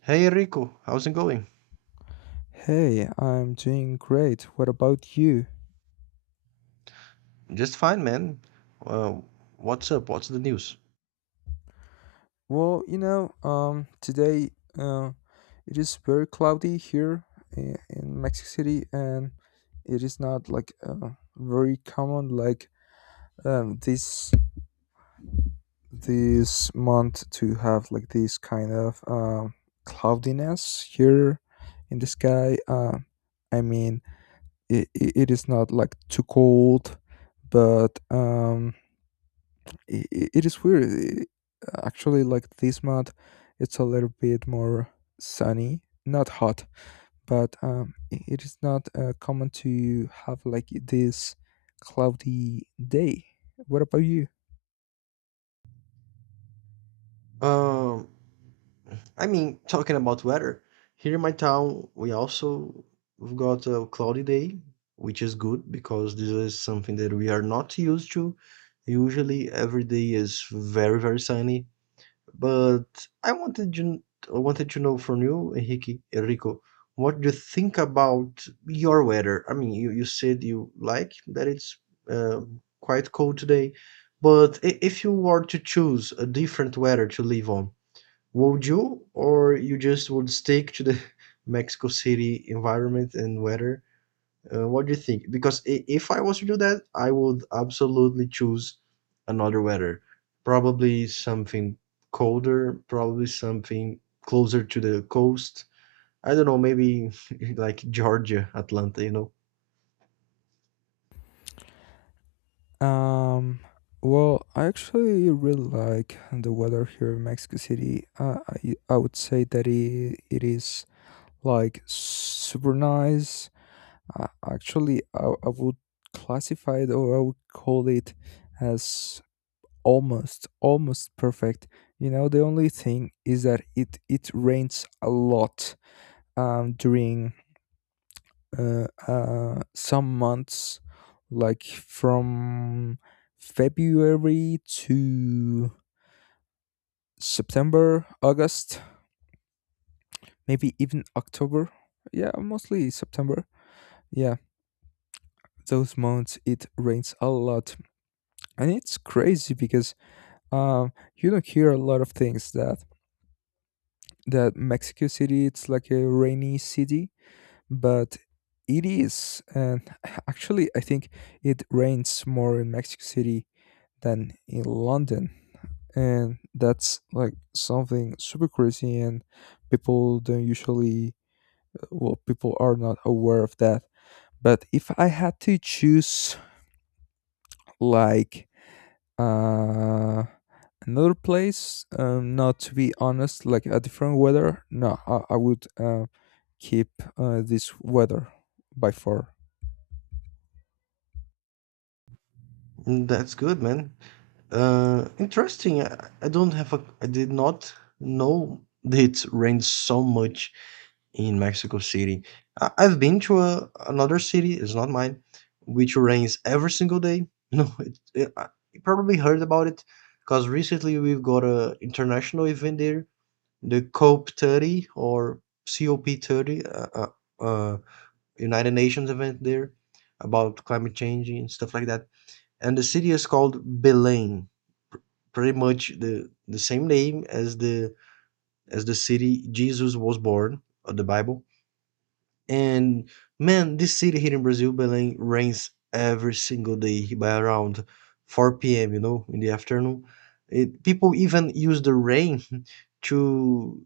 Hey Rico, how's it going? Hey, I'm doing great. What about you? Just fine, man. Uh, what's up? What's the news? Well, today uh, it is very cloudy here in Mexico City, and it is not like very common, like um, this this month to have like this kind of cloudiness here in the sky. I mean, it is not like too cold, but it is weird. Actually, like this month, it's a little bit more sunny, not hot, but it is not common to have like this cloudy day. What about you? Um, I mean, talking about weather, here in my town, we've got a cloudy day, which is good because this is something that we are not used to. Usually, every day is very, very sunny. But I wanted you, I wanted to know from you, Enrique, Enrico, what do you think about your weather? I mean, you said you like that it's uh, quite cold today, but if you were to choose a different weather to live on, would you, or you just would stick to the Mexico City environment and weather? What do you think? Because if I was to do that, I would absolutely choose another weather. Probably something colder, probably something closer to the coast. I don't know, maybe like Georgia, Atlanta. Um, well, I actually really like the weather here in Mexico City. I would say that it is like super nice. Actually, I would classify it, or I would call it as almost perfect. The only thing is that it rains a lot during some months, like from February to September, August, maybe even October. Yeah, mostly September. Yeah, those months it rains a lot, and it's crazy because you don't hear a lot of things, that Mexico City it's like a rainy city, but it is. And actually I think it rains more in Mexico City than in London, and that's like something super crazy, and people don't usually — well, people are not aware of that. But if I had to choose, like, uh another place, not — to be honest, like a different weather. No, I would keep this weather by far. Mm, that's good, man. Interesting. I don't I did not know that it rains so much in Mexico City. I've been to another city, it's not mine, which rains every single day. No, you probably heard about it because recently we've got a international event there, the COP 30, uh, United Nations event there about climate change and stuff like that. And the city is called Belém, pr- pretty much the same name as the city Jesus was born, of the Bible, and man, this city here in Brazil, Belém, rains every single day by around 4 p.m., you know, in the afternoon. People even use the rain to,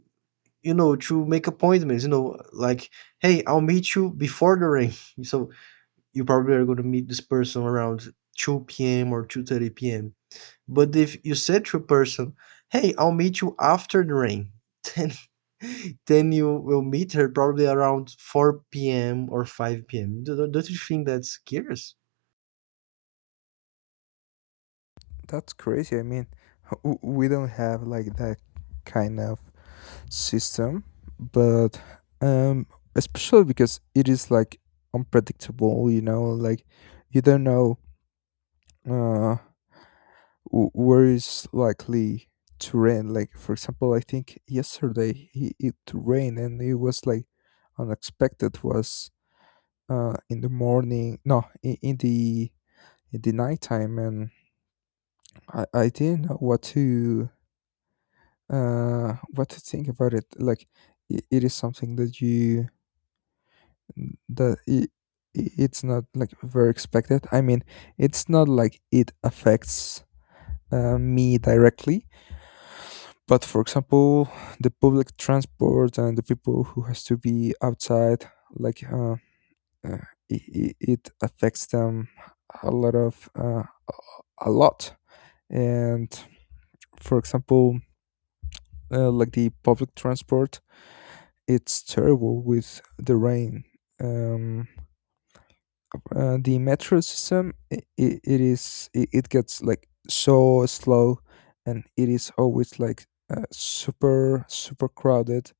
to make appointments, like, hey, I'll meet you before the rain. So you probably are going to meet this person around 2 p.m. or 2:30 p.m. But if you said to a person, "Hey, I'll meet you after the rain," then you will meet her probably around 4 p.m. or 5 p.m. Don't you think that's curious? That's crazy. I mean, we don't have like that kind of system, but um, especially because it is like unpredictable. You don't know uh, where is likely to rain. Like, for example, I think yesterday it rained and it was like unexpected. Was in the morning? No, in the nighttime, and I didn't know what to think about it. Like, it is something that you — that it's not like very expected. I mean, it's not like it affects me directly, but for example the public transport and the people who has to be outside, like, uh, it affects them a lot of — a lot. And for example, like, the public transport, it's terrible with the rain. Um, the metro system, it gets like so slow, and it is always like super super crowded,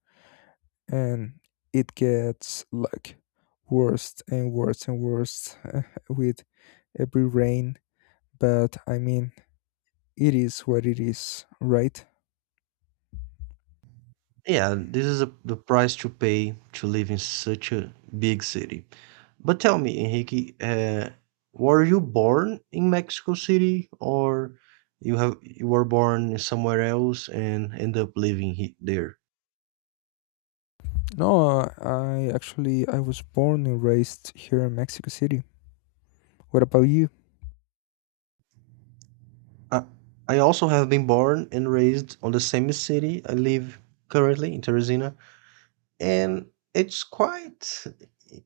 and it gets like worse and worse and worse, with every rain. But I mean, it is what it is, right? Yeah, this is the price to pay to live in such a big city. But tell me, Enrique, were you born in Mexico City, or you were born somewhere else and end up living there? No, I actually I was born and raised here in Mexico City. What about you? I, I also have been born and raised on the same city. I live currently in Teresina, and it's quite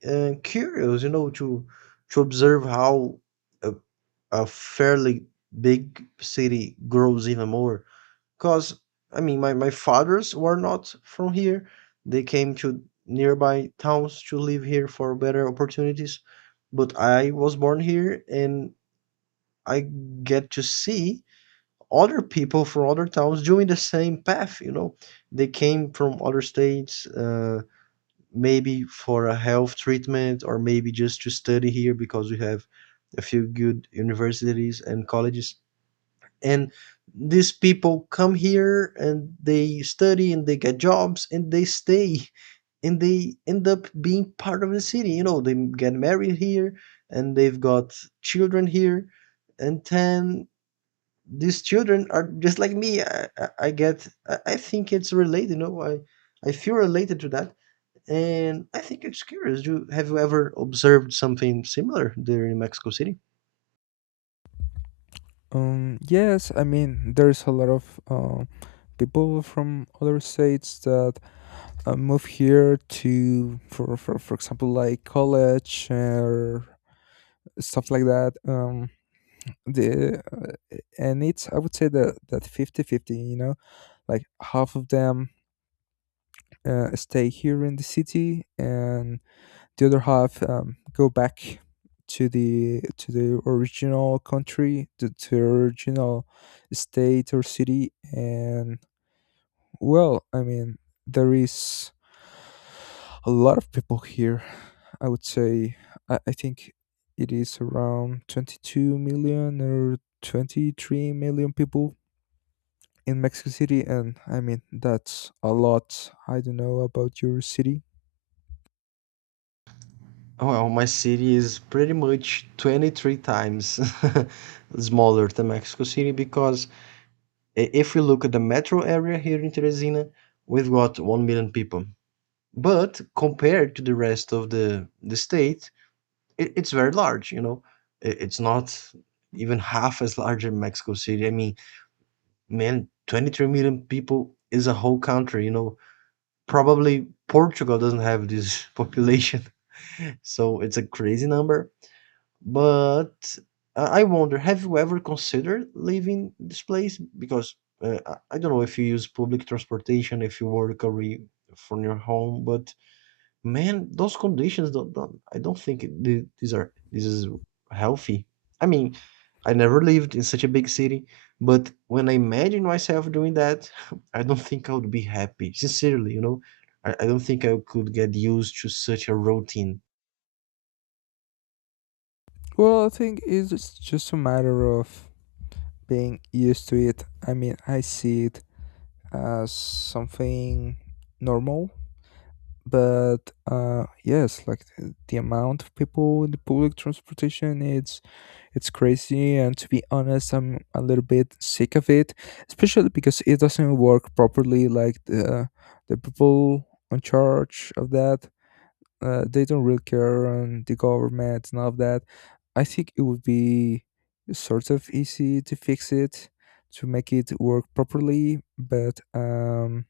curious, you know, to observe how a, a fairly big city grows even more. Because I mean, my fathers were not from here; they came to nearby towns to live here for better opportunities. But I was born here, and I get to see other people from other towns doing the same path, you know. They came from other states, maybe for a health treatment or maybe just to study here because we have a few good universities and colleges. And these people come here and they study and they get jobs and they stay and they end up being part of the city. You know, they get married here and they've got children here, and then these children are just like me. I think it's related, you know, I feel related to that. And I think it's curious. Have you ever observed something similar there in Mexico City? Um yes, I mean, there's a lot of people from other states that move here to for example, like, college or stuff like that. Um the uh, and it's — I would say that 50 fifty, like, half of them stay here in the city, and the other half go back to the — original country, to the original state or city. And, well, I mean, there is a lot of people here. I would say — I think it is around 22 million or 23 million people in Mexico City, and I mean, that's a lot. I don't know about your city. Well, my city is pretty much 23 times smaller than Mexico City because if we look at the metro area here in Teresina, we've got 1 million people. But compared to the rest of the state, it's very large, you know. It's not even half as large as Mexico City. I mean, man, 23 million people is a whole country, you know. Probably Portugal doesn't have this population, so it's a crazy number. But I wonder, have you ever considered leaving this place? Because I don't know if you use public transportation, if you work away from your home, but man, those conditions don't I don't think th- these are this is healthy. I mean, I never lived in such a big city, but when I imagine myself doing that, I don't think I would be happy. Sincerely, you know, I don't think I could get used to such a routine. Well, I think it's just a matter of being used to it. I mean, I see it as something normal, but yes, like, the amount of people in the public transportation, it's crazy, and to be honest, I'm a little bit sick of it, especially because it doesn't work properly. Like, the people in charge of that, they don't really care, and the government and all of that. I think it would be sort of easy to fix it, to make it work properly, but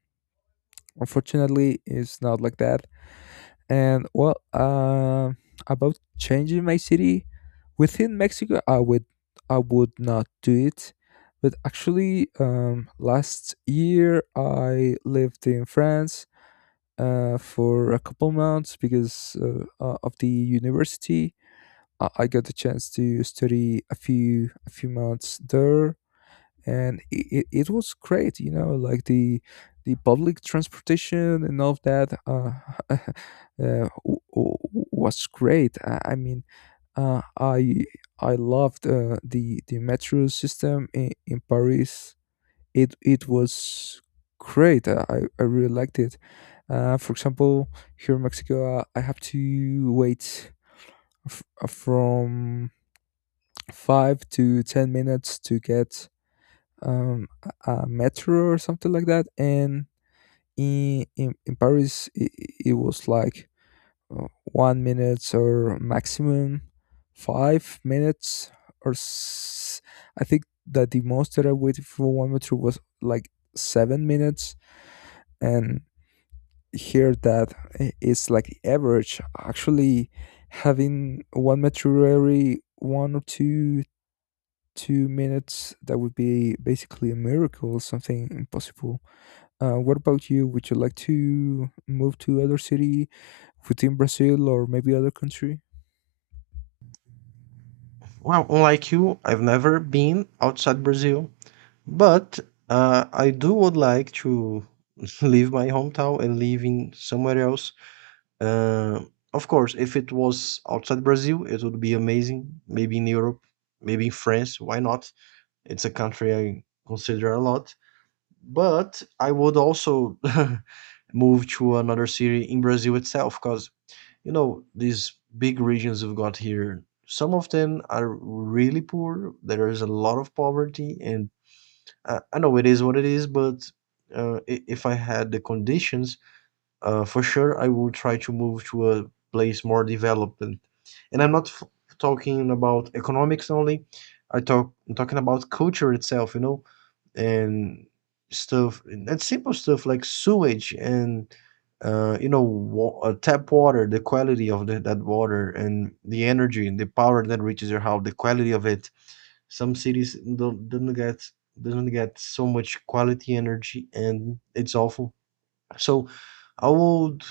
unfortunately, it's not like that. And, well, about changing my city within Mexico, I would not do it. But actually, last year I lived in France for a couple months because of the university. I got the chance to study a few months there, and it was great. The public transportation and all of that, uh, w- w- was great. I mean, uh, i I loved the metro system in Paris. It was great. I really liked it. For example, here in Mexico, I have to wait, from 5 to 10 minutes to get um, a metro or something like that. And in Paris, it was like 1 minutes, or maximum 5 minutes, or I think that the most that I waited for one metro was like 7 minutes. And here, that it's like the average, actually — having one metro every one or two minutes, that would be basically a miracle, something impossible. What about you? Would you like to move to other city within Brazil, or maybe other country? Well, unlike you, I've never been outside Brazil, but I do would like to leave my hometown and live in somewhere else. Uh, of course, if it was outside Brazil, it would be amazing. Maybe in Europe, maybe in France. Why not? It's a country I consider a lot. But I would also move to another city in Brazil itself because, you know, these big regions we've got here, some of them are really poor. There is a lot of poverty. And I know it is what it is, but if I had the conditions, for sure, I will try to move to a place more developed. And I'm not talking about economics only. I'm talking about culture itself, you know, and stuff and simple stuff like sewage and tap water, the quality of that water and the energy and the power that reaches your house, the quality of it. Some cities don't get doesn't get so much quality energy, and it's awful. So I would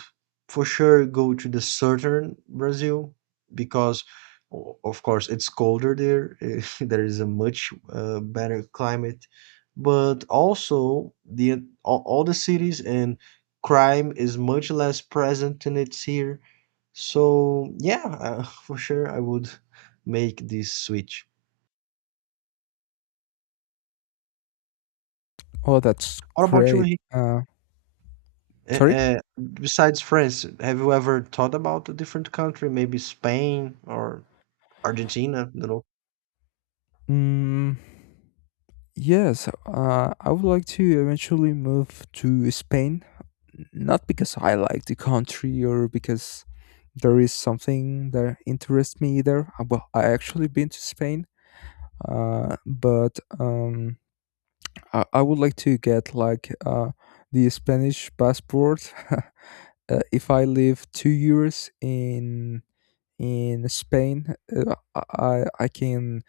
for sure go to the southern Brazil because, of course, it's colder there. There is a much better climate, but also all the cities, and crime is much less present than it's here. So yeah, for sure I would make this switch. Oh, that's What about you, great. Henrique? Uh, Uh, Sorry? uh, Besides France, have you ever thought about a different country, maybe Spain, or Argentina, you know? Mm, yes, I would like to eventually move to Spain. Not because I like the country, or because there is something that interests me either. Well, I actually been to Spain, but I would like to get, like, the Spanish passport. If I live 2 years in Spain, I can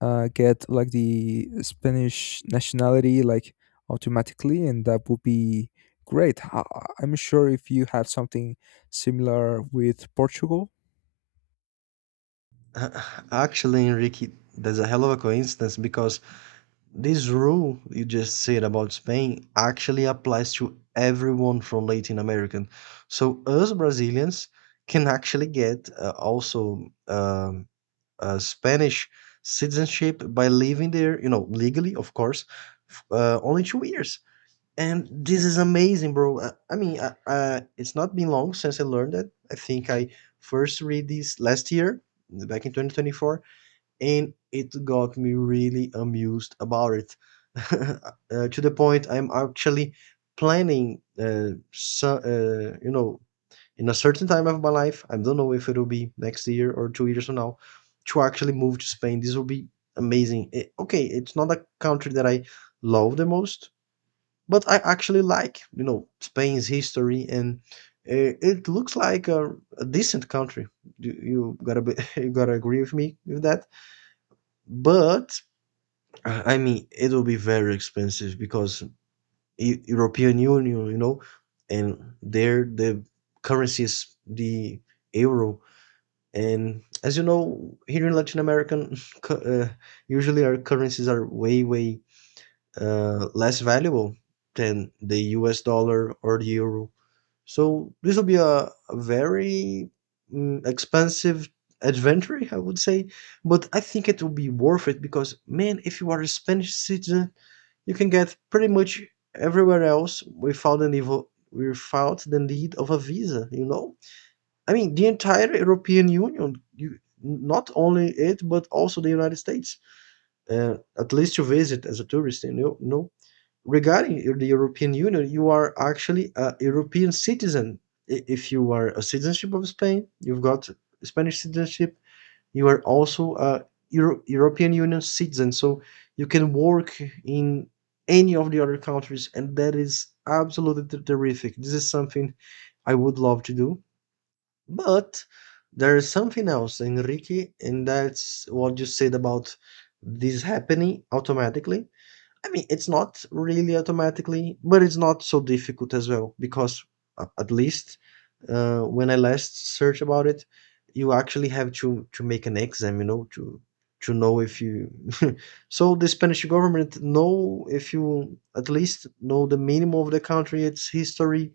get, like, the Spanish nationality, like, automatically, and that would be great. I'm sure if you have something similar with Portugal. Actually, Enrique, that's a hell of a coincidence because this rule you just said about Spain actually applies to everyone from Latin American. So us Brazilians can actually get also Spanish citizenship by living there, you know, legally, of course, only 2 years. And this is amazing, bro. I mean, it's not been long since I learned it. I think I first read this last year, back in 2024, and it got me really amused about it. To the point I'm actually planning, so, you know, in a certain time of my life, I don't know if it'll be next year or 2 years from now, to actually move to Spain. This will be amazing. Okay, it's not a country that I love the most, but I actually like, you know, Spain's history, and it looks like a decent country. You gotta be, you gotta agree with me with that. But I mean, it will be very expensive because European Union, you know, and there the currency is the euro. And as you know, here in Latin American, usually our currencies are way, way less valuable than the US dollar or the euro. So this will be a very expensive adventure, I would say, but I think it will be worth it because, man, if you are a Spanish citizen, you can get pretty much everywhere else without the need of a visa, you know? I mean, the entire European Union, you not only it, but also the United States, at least to visit as a tourist, you know? No? Regarding the European Union, you are actually a European citizen. If you are a citizenship of Spain, you've got Spanish citizenship. You are also a European Union citizen, so you can work in any of the other countries, and that is absolutely terrific. This is something I would love to do, but there is something else, Enrique, and that's what you said about this happening automatically. I mean, it's not really automatically, but it's not so difficult as well because at least when I last searched about it, you actually have to make an exam, you know, to know if you. So the Spanish government know if you at least know the minimum of the country, its history,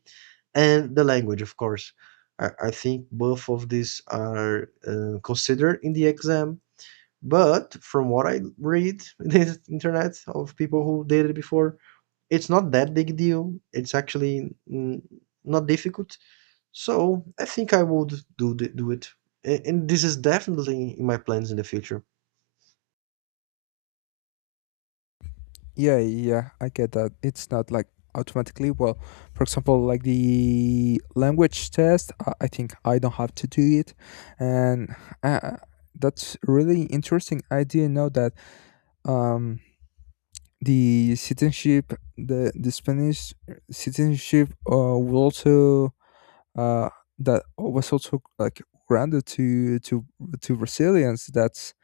and the language, of course. I think both of these are considered in the exam, but from what I read in the internet of people who did it before, it's not that big deal. It's actually not difficult. So I think I would do it. And this is definitely in my plans in the future. Yeah, yeah, I get that. It's not like automatically. Well, for example, like the language test, I think I don't have to do it, and uh, that's really interesting. I didn't know that. Um, The citizenship, the Spanish citizenship, would also uh, that was also like granted to — to Brazilians. That's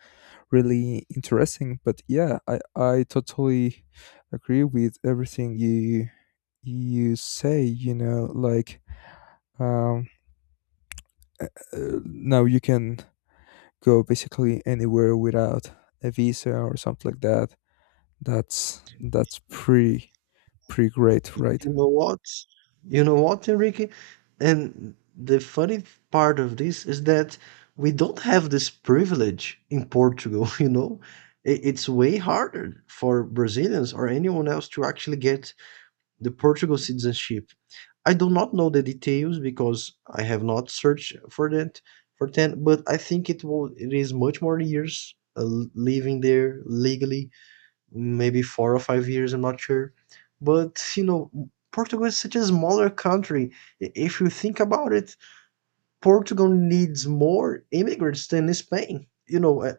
really interesting. But yeah, I totally agree with everything you say. You know, like um, uh, now you can go basically anywhere without a visa or something like that. That's pretty great, right? You know what? You know what, Enrique? And the funny part of this is that we don't have this privilege in Portugal. You know, it's way harder for Brazilians or anyone else to actually get the Portugal citizenship. I do not know the details because I have not searched for that for ten, but I think it is much more years living there legally, maybe 4 or 5 years. I'm not sure, but you know, Portugal is such a smaller country. If you think about it, Portugal needs more immigrants than Spain. You know,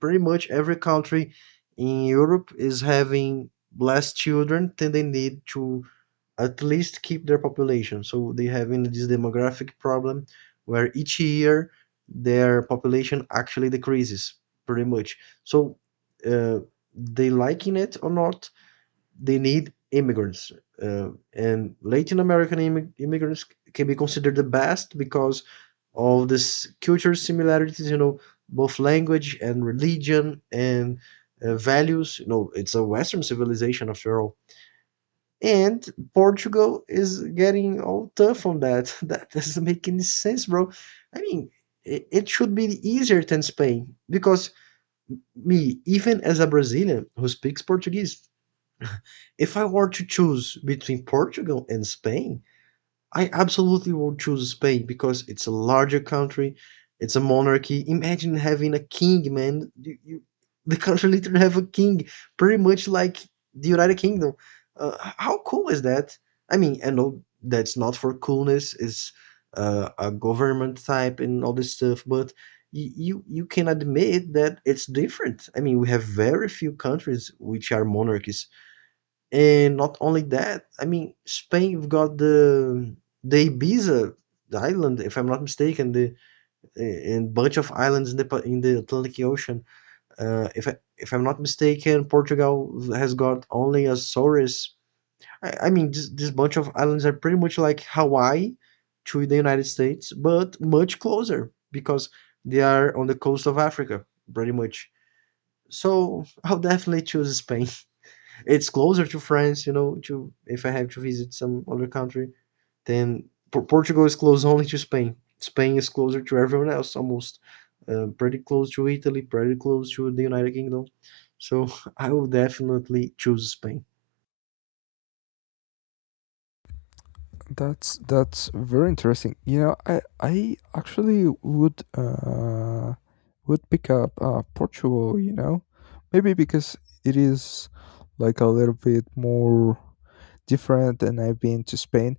pretty much every country in Europe is having less children than they need to at least keep their population. So they having this demographic problem where each year their population actually decreases pretty much. So uh, they liking it or not, they need immigrants. And Latin American immigrants can be considered the best because of this cultural similarities, you know, both language and religion and values. You know, it's a Western civilization after all. And Portugal is getting all tough on that. That doesn't make any sense, bro. I mean, it should be easier than Spain because me, even as a Brazilian who speaks Portuguese, if I were to choose between Portugal and Spain, I absolutely would choose Spain because it's a larger country, it's a monarchy. Imagine having a king, man. The country literally have a king, pretty much like the United Kingdom. How cool is that? I mean, I know that's not for coolness. It's a government type and all this stuff, but you can admit that it's different. I mean, we have very few countries which are monarchies and not only that, I mean, Spain, you've got the Ibiza, the island, if I'm not mistaken, the and bunch of islands in the in the Atlantic Ocean. If I'm not mistaken, Portugal has got only Azores. I mean, this bunch of islands are pretty much like Hawaii to the United States, but much closer because they are on the coast of Africa, pretty much. So I'll definitely choose Spain. It's closer to France, you know, to if I have to visit some other country, then Portugal is close only to Spain. Spain is closer to everyone else almost. Pretty close to Italy, pretty close to the United Kingdom. So I will definitely choose Spain. That's very interesting. I actually would — pick up, Portugal. Maybe because it is, like, a little bit more different. Than I've been to Spain.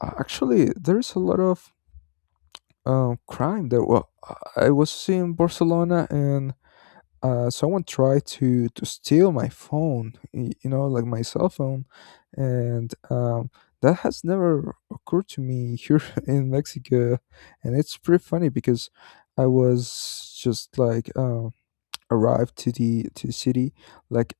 Actually, there's a lot of crime there. Well, I was in Barcelona and someone tried to steal my phone — my cell phone. And that has never occurred to me here, in Mexico, and it's pretty funny because I was just like, arrived to the — city. Like,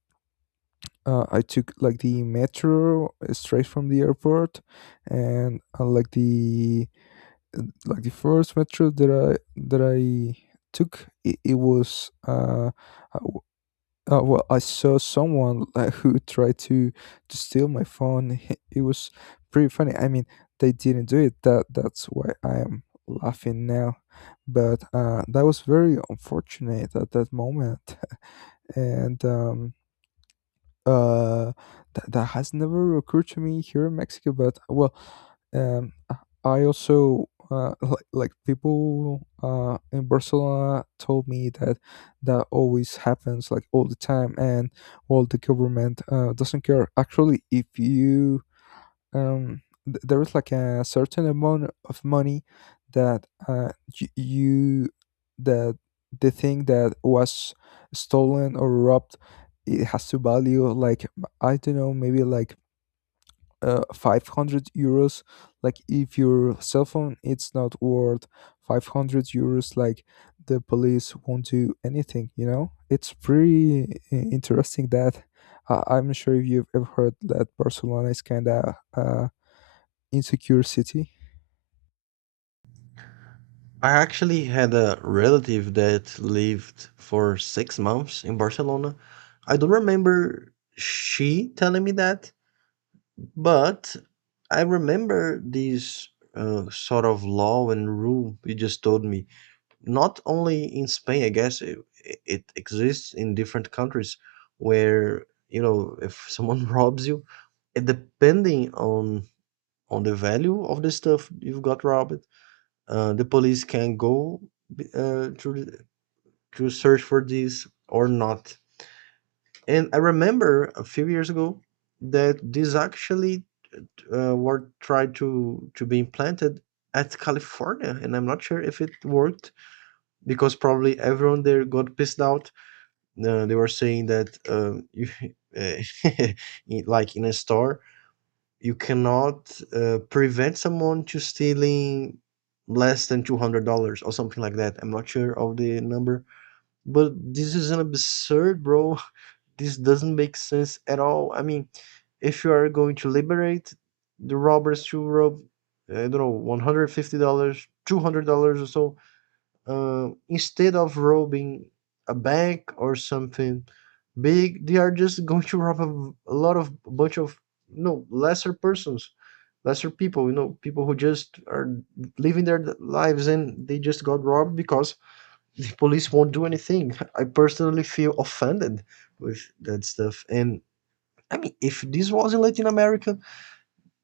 I took, like, the metro, straight from the airport, and like the first metro that I — that I took, it was uh, well, I saw someone who tried to steal my phone. It was pretty funny. I mean, they didn't do it. That's why I am laughing now. But that was very unfortunate at that moment, and uh that has never occurred to me here in Mexico. But, well, I also, like, people in Barcelona told me that always happens, like, all the time, and, well, the government doesn't care. Actually, if you — there is, like, a certain amount of money that — y- you that the thing that was stolen or robbed, it has to value like — I don't know, maybe like 500 euros. Like, if your cell phone it's not worth 500 euros, like, the police won't do anything. It's pretty interesting that — I'm not sure if you've ever heard that Barcelona is kind of insecure city. I actually had a relative that lived for 6 months in Barcelona. I don't remember she telling me that, but I remember these sort of law and rule you just told me. Not only in Spain, I guess it exists in different countries where you know if someone robs you, it, depending on the value of the stuff you've got robbed, the police can go uh, to to search for this or not. And I remember a few years ago that this actually were tried to be implanted at California, and I'm not sure if it worked because probably everyone there got pissed out. They were saying that you, uh, like in a store, you cannot prevent someone to stealing less than $200 or something like that. I'm not sure of the number, but this is an absurd, bro. This doesn't make sense at all. I mean, if you are going to liberate the robbers to rob, I don't know, $150, $200 or so, instead of robbing a bank or something big, they are just going to rob a lot of a bunch of you know lesser persons, lesser people. You know, people who just are living their lives and they just got robbed because the police won't do anything. I personally feel offended with that stuff. And I mean, if this was in Latin America,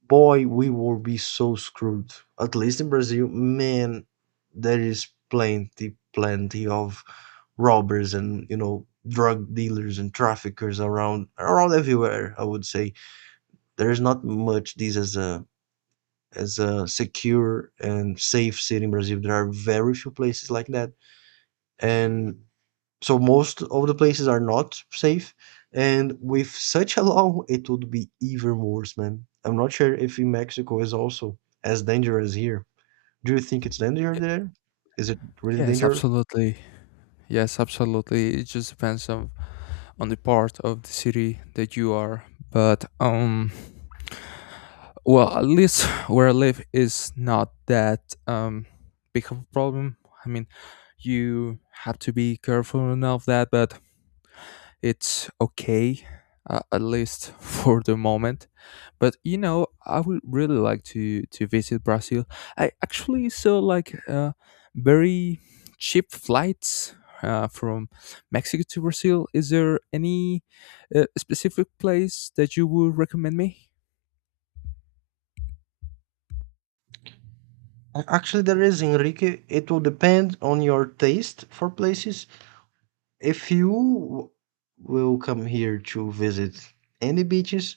boy, we would be so screwed. At least in Brazil, man, there is plenty, plenty of robbers and you know drug dealers and traffickers around around everywhere. I would say there is not much this as a secure and safe city in Brazil. There are very few places like that, and so most of the places are not safe, and with such a law, it would be even worse, man. I'm not sure if in Mexico is also as dangerous here. Do you think it's Y- dangerous there? Is it really Yes, dangerous? absolutely. Yes, absolutely. It just depends on the part of the city that you are. But well, at least where I live is not that um big of a problem. I mean, you have to be careful enough that, but it's okay, at least for the moment. But, I would really like to visit Brazil. I actually saw, like, very cheap flights from Mexico to Brazil. Is there any specific place that you would recommend me? Actually, there is, Enrique. It will depend on your taste for places. If you will come here to visit any beaches,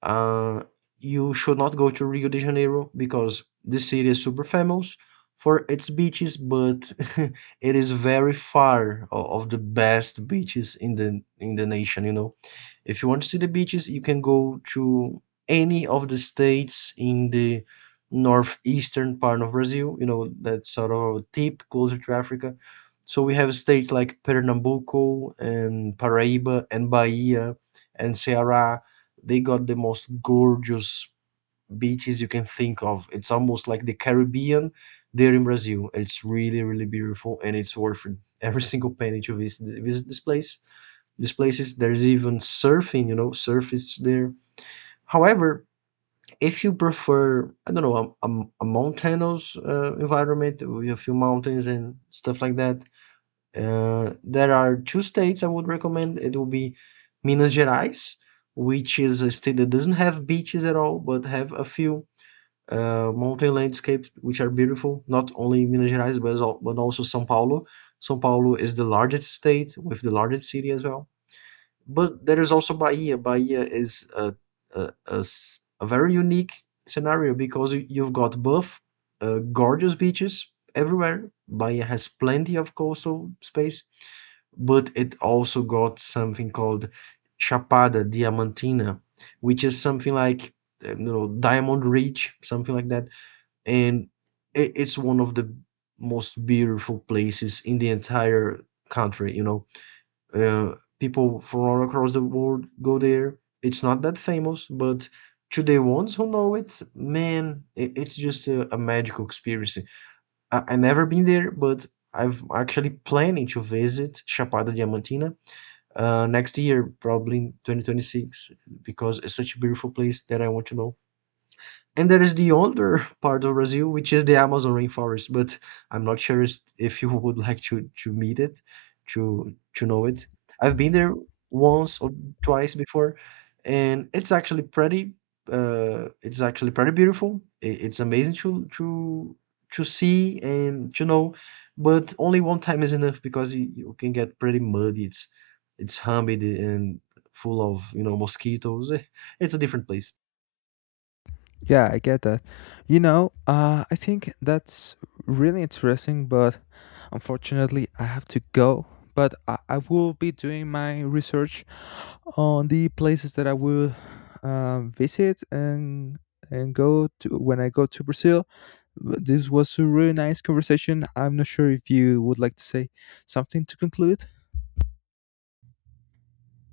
Uh, you should not go to Rio de Janeiro because this city is super famous for its beaches, but it is very far of the best beaches in the nation, you know. If you want to see the beaches, you can go to any of the states in the northeastern part of Brazil, you know, that's sort of a tip closer to Africa. So we have states like Pernambuco and Paraíba and Bahia and Ceará they got the most gorgeous beaches you can think of. It's almost like the Caribbean there in Brazil. It's really, really beautiful, and it's worth every single penny to visit, visit this place. This place is there's even surfing, you know, surf is there. However, if you prefer, I don't know, a mountainous environment with a few mountains and stuff like that, there are two states I would recommend. It will be Minas Gerais, which is a state that doesn't have beaches at all, but have a few mountain landscapes which are beautiful. Not only Minas Gerais, but, but also São Paulo. São Paulo is the largest state with the largest city as well. But there is also Bahia. Bahia is a very unique scenario because you've got both gorgeous beaches everywhere. Bahia has plenty of coastal space but it also got something called Chapada Diamantina, which is something like you know Diamond Ridge, something like that, and it's one of the most beautiful places in the entire country. You know, uh, people from all across the world go there. It's not that famous, but to the ones who know it, man, it's just a magical experience. I never been there, but I've actually planning to visit Chapada Diamantina next year, probably 2026, because it's such a beautiful place that I want to know. And there is the older part of Brazil, which is the Amazon rainforest, but I'm not sure if you would like to meet it, to know it. I've been there once or twice before, and it's actually pretty. It's actually pretty beautiful. It's amazing to see and to know, but only one time is enough because you can get pretty muddy. It's humid and full of you know mosquitoes. It's a different place. Yeah, I get that. I think that's really interesting, but unfortunately, I have to go. But I will be doing my research on the places that I will visit and go to when I go to Brazil. But This was a really nice conversation. I'm not sure if you would like to say something to conclude.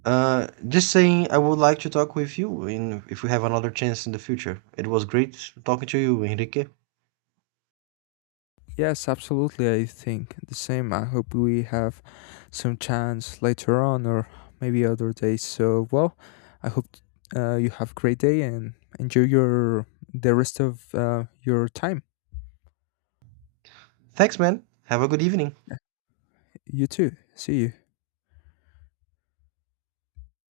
Just saying, I would like to talk with you in if we have another chance in the future. It was great talking to you, Enrique. Yes, absolutely. I think the same. I hope we have some chance later on, or maybe other days. So, well, I hope you have a great day and enjoy your the rest of your time. Thanks, man. Have a good evening. You too. See you.